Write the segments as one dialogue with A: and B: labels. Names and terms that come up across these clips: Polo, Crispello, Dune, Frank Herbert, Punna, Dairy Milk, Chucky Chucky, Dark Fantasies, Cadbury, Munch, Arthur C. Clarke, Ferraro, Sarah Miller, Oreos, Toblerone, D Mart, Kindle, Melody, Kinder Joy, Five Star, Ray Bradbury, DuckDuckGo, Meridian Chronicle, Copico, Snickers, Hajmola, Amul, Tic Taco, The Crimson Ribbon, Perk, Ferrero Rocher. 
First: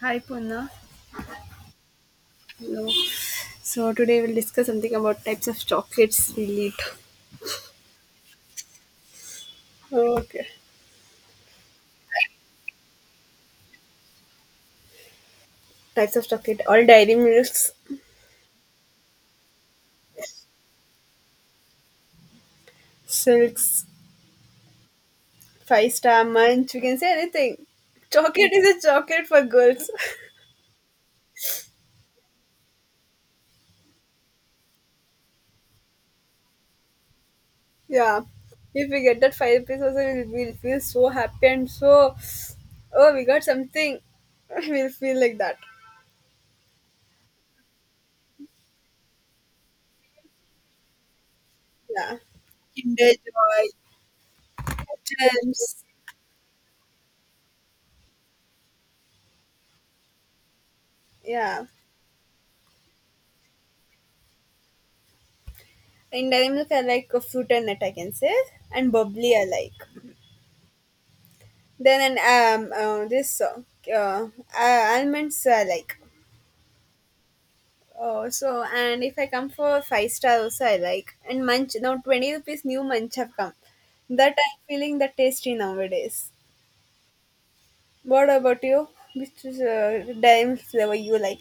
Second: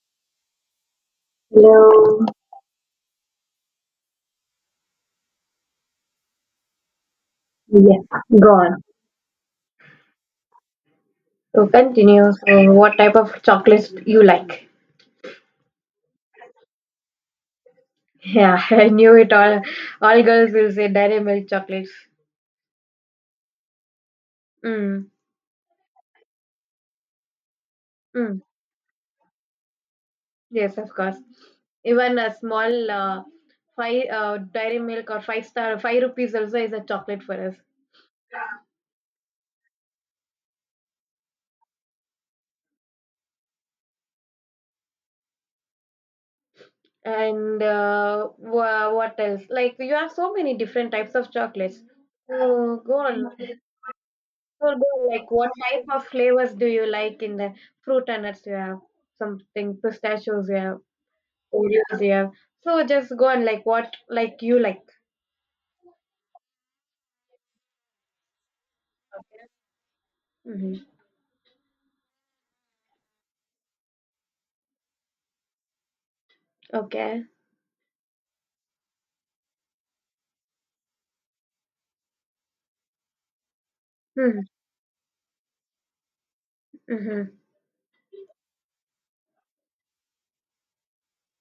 A: Hi Punna.
B: Hello.
A: Hello. So today we'll discuss something about types of chocolates we eat.
B: Yeah, go on.
A: Okay.
B: So continue. So what type of chocolates you like?
A: Types of chocolate, all dairy milks,
B: Yeah, I knew it all. All girls will say dairy milk chocolates.
A: silks,
B: Mm,
A: five-star munch, we can say anything.
B: mm,
A: Chocolate is a chocolate for girls.
B: yes, of course. Even a small five dairy milk or five star five rupees also is a chocolate for us.
A: Yeah. If we get that five rupees also we'll feel so happy and so oh we got something. We'll feel like that.
B: And what else? Like you have so many different types of chocolates.
A: Yeah.
B: So go
A: Kinder
B: on.
A: Joy,
B: So, like, what type
A: gems.
B: of flavors do you like in the fruit and nuts you have? Something pistachios you have,
A: Yeah.
B: Oreos you have. So just go and like what like you like.
A: In dairy milk I like a fruit and nut I can say. And bubbly I like.
B: Hmm.
A: Then and this uh, almonds I like.
B: Okay.
A: Oh, so and if I come for five-star also I like. And munch now 20 rupees new munch have come. That
B: Hmm.
A: I'm feeling the tasty nowadays.
B: Hmm.
A: What about you? Which is dime flavor you like?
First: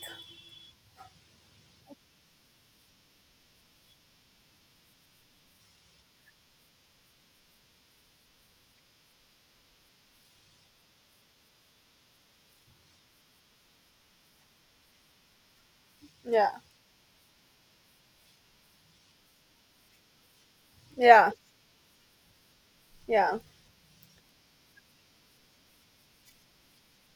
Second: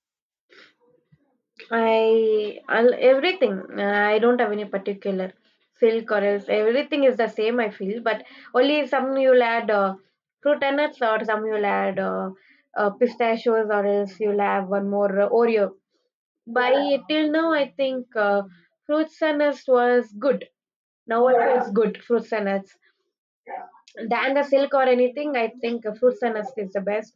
B: I'll, everything. I don't have any particular silk or else everything is the same, I feel, but only some you'll add fruit and nuts, or some you'll add pistachios, or else you'll have one more Oreo.
A: Yeah,
B: By till now, I think fruits and nuts was good. Now
A: yeah,
B: it is good, fruits and nuts.
A: yeah,
B: Than the silk or anything, I think fruits and nuts is the best.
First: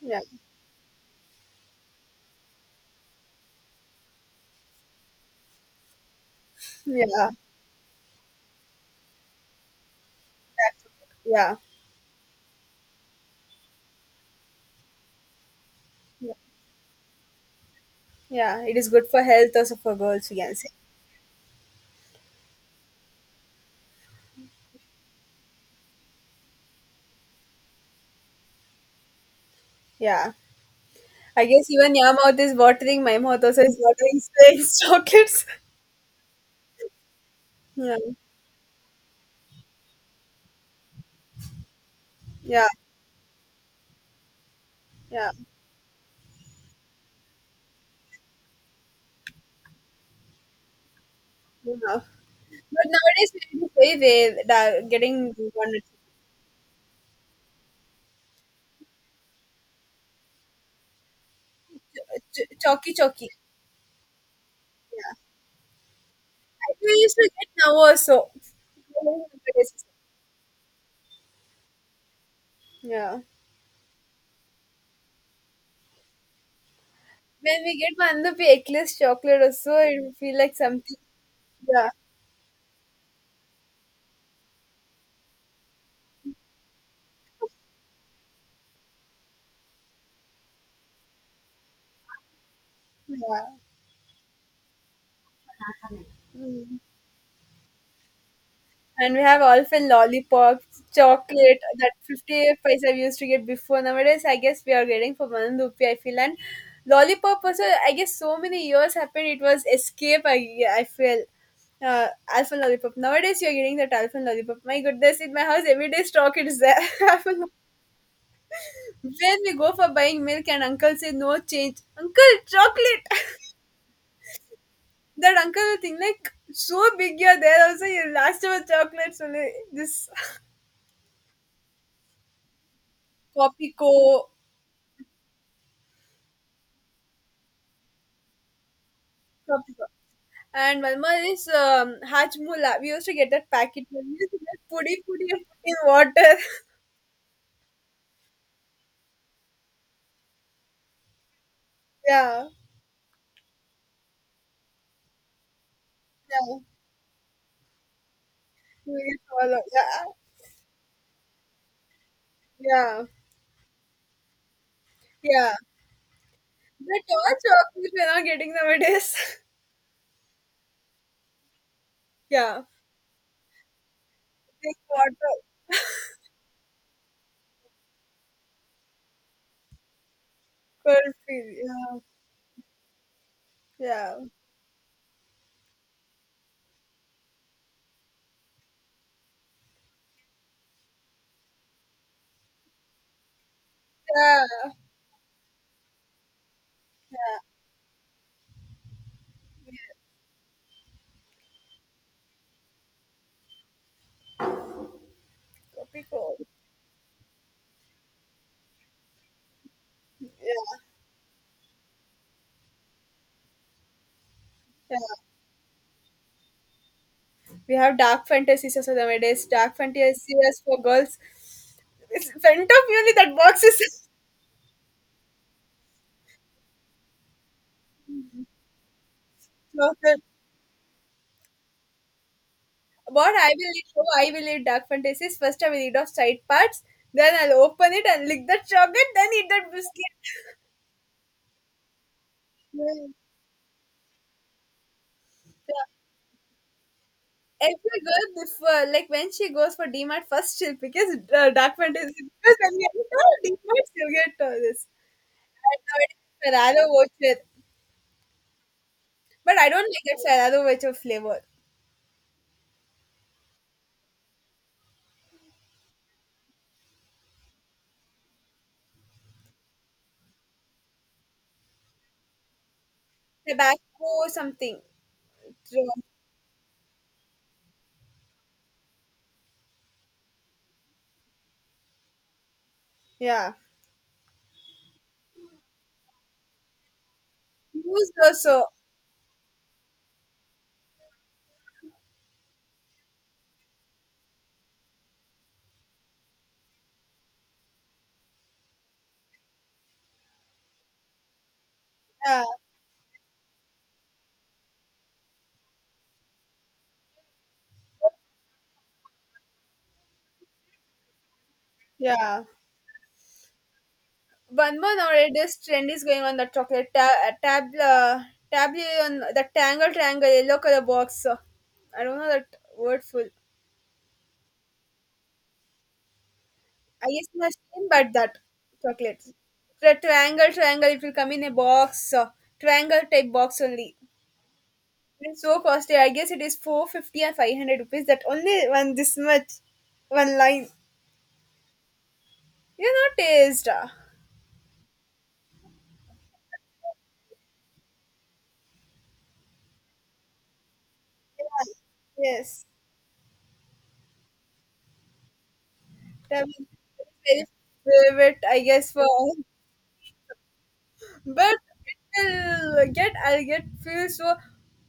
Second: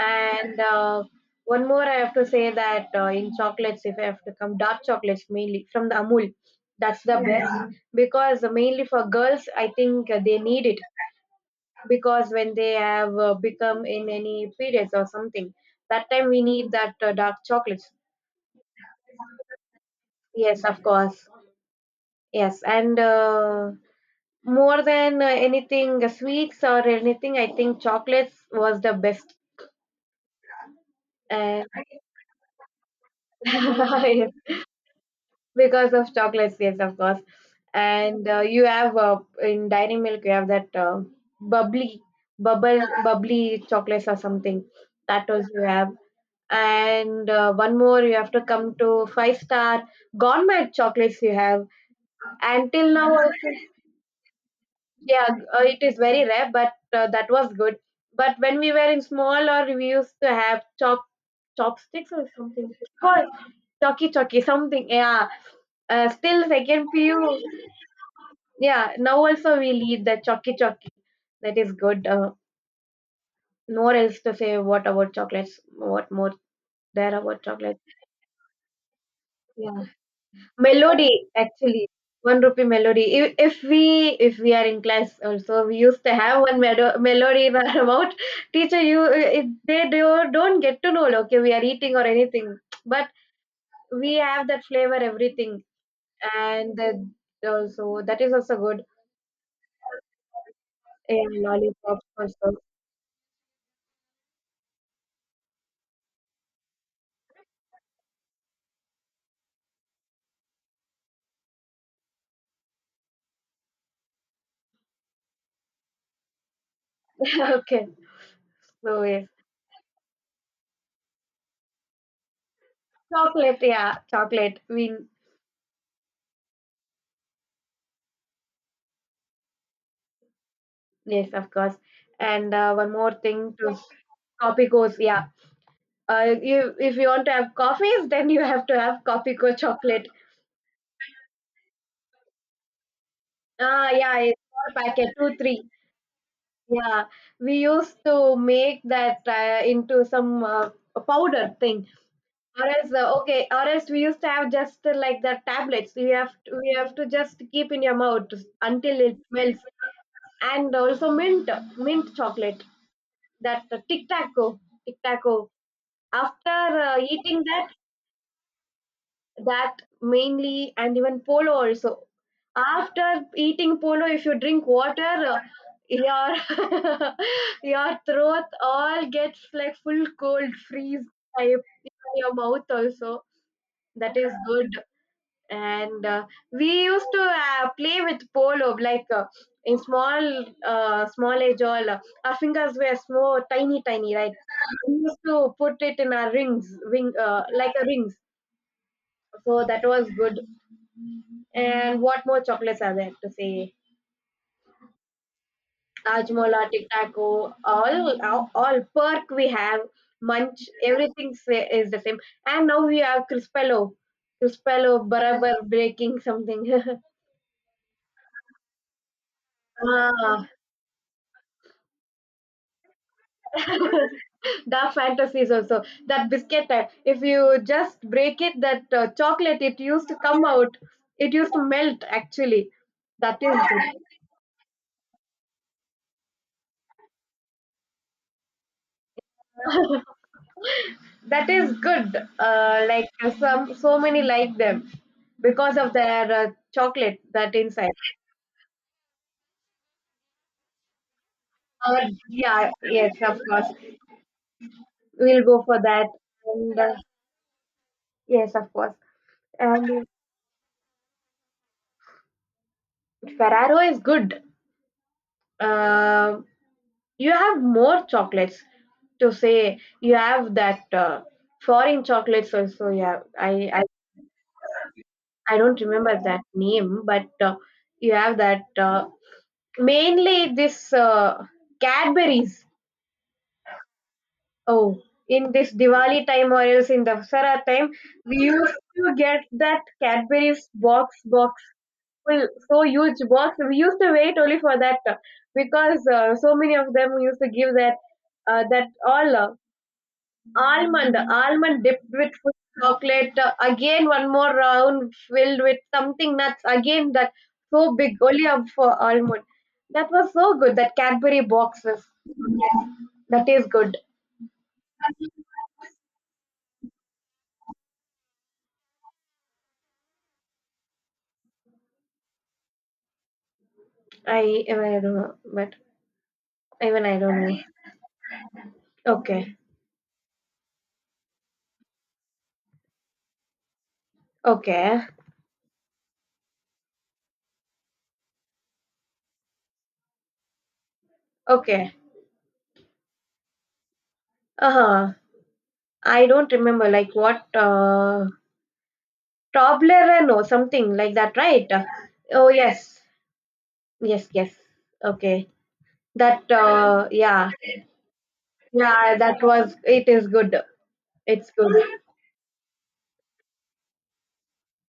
A: yeah,
B: one more, I have to say that in chocolates, if I have to come dark chocolates mainly from the Amul, that's the
A: yeah,
B: best because mainly for girls, I think they need it
A: that- yeah,
B: because when they have become in any periods or something, that time
A: yeah.
B: we need that dark chocolates.
A: Yeah. It is good for health also for girls. We can
B: Yes,
A: say.
B: of course. Yes, and more than anything, sweets or anything, I think chocolates was the best.
A: Yeah, I
B: And
A: guess even your mouth is watering. My mouth also is watering.
B: yes,
A: Straight chocolates.
B: because of chocolates, yes, of course.
A: Yeah,
B: And you have in Dairy Milk, you have that bubbly,
A: yeah,
B: bubbly chocolates or something. That
A: yeah.
B: was you have. And one more, you have to come to five star gourmet chocolates you have.
A: Yeah.
B: And
A: But
B: till now,
A: nowadays we do pay way
B: yeah,
A: getting one
B: it is very rare, but that was good. But when we were in small, or we used to have chopsticks or something. It's
A: chalky chalky.
B: called Chucky Chucky something. Yeah. Still
A: I think
B: second
A: we used to
B: PU.
A: get now also.
B: Yeah. Now also we lead the Chucky Chucky. That is good.
A: Yeah.
B: No else to say. What about chocolates? What more there about
A: When we
B: chocolates?
A: get one the eggless chocolate also,
B: Yeah.
A: it will feel like something.
B: Melody,
A: Yeah.
B: actually, one rupee melody. If we are in class also, we used to have one melody in our mouth. Teacher, you if they do, don't get to know. Okay, we are eating or anything, but
A: Yeah.
B: we have that flavor, everything, and
A: Mm.
B: the, also that is also good.
A: And we have often lollipops,
B: Yeah,
A: chocolate that
B: lollipops
A: 50
B: also.
A: paisa we used to get before. Nowadays, I guess we are getting for one rupee, I feel. And lollipop also, I guess so many years happened, it was escape, I feel. Uh, alpha lollipop. Nowadays, you're getting that alpha lollipop. My goodness, in my house, every day stock it is there. Alpha lol-
B: Okay, so yes,
A: when we go for buying milk and uncle say no change. Uncle, chocolate!
B: chocolate. Yeah, chocolate. I mean
A: That uncle will think like, so big you're there also, you last of a chocolates only. This.
B: yes, of course. And one more thing
A: Copy
B: to
A: co
B: copy goes. Yeah, you, if you want to have coffees, then you have to have coffee co
A: Topical.
B: chocolate.
A: And one more is Hajmola. We used to get that packet.
B: Ah,
A: We
B: yeah,
A: used to
B: it's
A: get
B: small
A: pudi
B: packet,
A: pudi
B: two, three.
A: in water.
B: Yeah, we used to make that into some a powder thing,
A: Yeah,
B: or else okay, or else we used to have just like the tablets.
A: yeah.
B: We have to just keep in your mouth
A: We
B: until it
A: used to follow.
B: melts,
A: Yeah,
B: and also mint chocolate.
A: yeah,
B: That tic taco, tic taco.
A: yeah.
B: After
A: The torch
B: eating that,
A: chocolates we're not getting nowadays.
B: that mainly, and even polo also.
A: Yeah.
B: After eating polo, if you drink
A: Drink
B: water, uh,
A: water.
B: your your throat all gets like full cold freeze
A: Perfect.
B: type in
A: Yeah,
B: your mouth also. That
A: yeah,
B: is good. And we used to play with polo in small small age all our fingers were small tiny tiny right,
A: yeah,
B: we used to put it in our rings wing
A: yeah.
B: like a rings, so that was good. And what more chocolates are there to say?
A: Topical.
B: Ajmola, Tic Taco, all perk we have, munch,
A: Yeah,
B: is the same. And now we have Crispello,
A: yeah.
B: Crispello, Barabar breaking something.
A: We have dark fantasies also nowadays. Dark
B: Ah,
A: fantasies for girls. It's front of you only that box is.
B: dark fantasies also. That biscuit, if you just break it, that chocolate, it used to come out. It used to melt actually.
A: What
B: That
A: I
B: is
A: will eat,
B: good.
A: oh, I will eat dark fantasies. First, I will eat off side parts, then I'll open it and lick that chocolate, then eat that biscuit.
B: That is good. Like some so many like them because
A: Yeah.
B: of their chocolate that
A: Every
B: inside.
A: girl before, like when she goes for D mart, first she'll pick is dark fantasy because
B: Yeah,
A: when you
B: yes,
A: go
B: of
A: to D
B: course.
A: mart she'll get all this.
B: We'll go for
A: And
B: that.
A: nowadays,
B: And
A: Ferrero Rocher,
B: yes, of course.
A: but I don't like
B: And
A: that Ferrero Rocher flavor.
B: Ferraro is good. Uh, you have more chocolates to say. You have that foreign chocolates also. Yeah,
A: Tobacco something.
B: I don't remember that name, but you have that. Mainly this Cadbury's.
A: Yeah.
B: Oh, in this Diwali time or else in the Vasara time,
A: Use
B: we
A: also.
B: used to get that Cadbury's box full, so huge box. We used to wait only for that because so many of them used to give that that all almond dipped with
A: Yeah.
B: full chocolate, uh, again one more round filled with something nuts, again that so big, only a for almond. That was so good, that Cadbury boxes.
A: Yeah.
B: Yes, that is good.
A: One more nowadays trend is going on the chocolate tab on the tangle triangle yellow color box. I don't know that word full.
B: I don't know, but even
A: I
B: I
A: guess
B: don't
A: not
B: know.
A: same, but that chocolate.
B: Okay,
A: The triangle triangle it will come in a box, triangle type box only.
B: okay,
A: It's so costly. I guess it is 450 or 500 rupees. That only one this much, one line.
B: okay.
A: You're not taste.
B: Uh-huh. I don't remember, like what, Toblerone or something like that, right?
A: Yeah.
B: Oh,
A: Yes,
B: yes, yes, yes. Okay.
A: that
B: That,
A: was very
B: yeah.
A: favorite. I guess for
B: Yeah,
A: all.
B: that was it is good. It's
A: But
B: good.
A: I'll get feel so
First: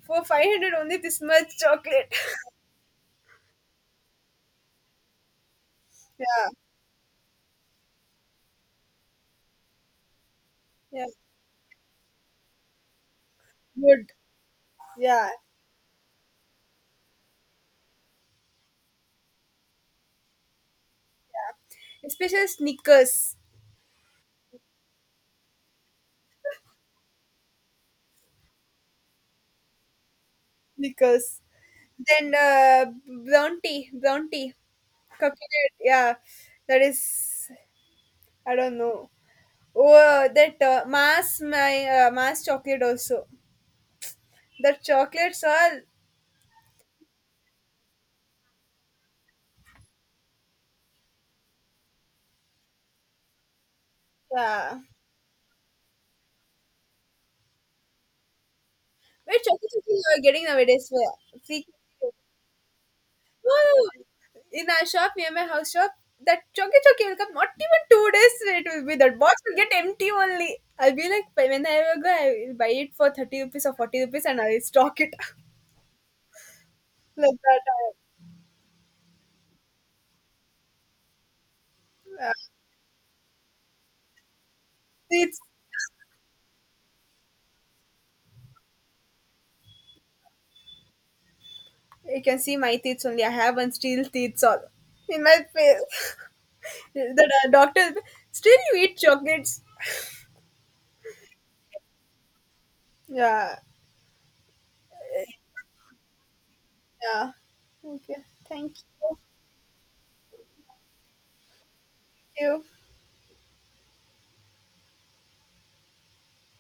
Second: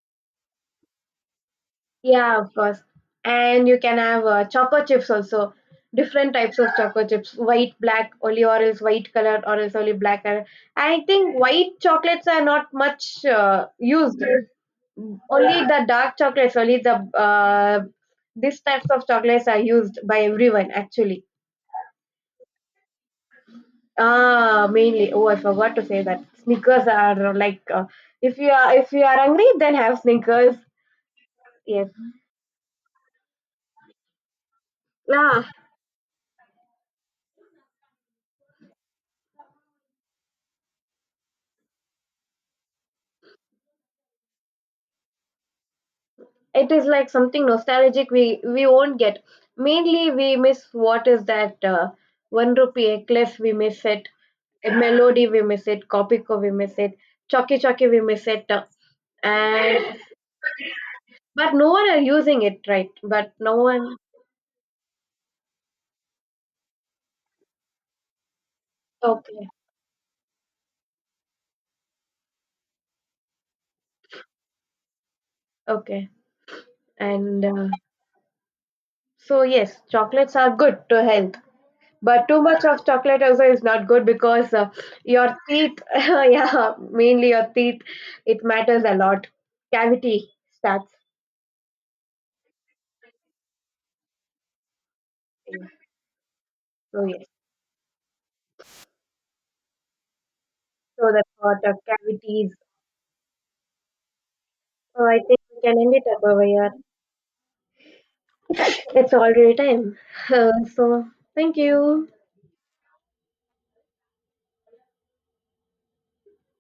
A: for 500 only this much chocolate.
B: Yeah, of course. And you can have choco chips also. Different
A: Yeah,
B: types of choco chips. White, black, only or else white color or else only black color. I
A: yeah,
B: think white chocolates are not much
A: good.
B: used.
A: Yeah,
B: Only the dark chocolates, only the these types of chocolates are used by everyone actually.
A: especially Snickers,
B: Ah, mainly. Oh, I forgot to say that Snickers are like if you are hungry, then have Snickers.
A: Snickers.
B: Yes,
A: Then brown tea,
B: yeah,
A: calculate. Yeah, that is I don't know. Oh, that mass my mass chocolate also. The chocolates are
B: it is like something nostalgic we won't get. Mainly, we miss what is that one rupee a cliff we miss it, a
A: yeah.
B: melody we miss it, Copico we miss it, Chucky Chucky we miss it,
A: Where chocolates are
B: and
A: you are getting nowadays? Where?
B: but no
A: Frequently.
B: one are using it right. But no
A: Oh,
B: one.
A: in our shop, near my house shop, that choky choky will come. Not even 2 days it will be that box
B: Okay,
A: will get empty only. I'll be like "But when I will go, I will buy it for 30 rupees or 40 rupees and I'll stock it
B: okay,
A: like
B: and
A: that.
B: so yes, chocolates are good to health. But
A: Uh,
B: too much of chocolate also is not good because your
A: teeth,
B: teeth, yeah, mainly your teeth, it matters a lot. Cavity stats.
A: you can see my teeth only. I have one steel teeth all in my face.
B: So yes.
A: The doctor will be, still you eat chocolates.
B: So that's what cavities.
A: Yeah,
B: So I think we can end it up over here.
A: yeah. Okay, thank you.
B: It's
A: Thank
B: already time. So thank you.
A: you.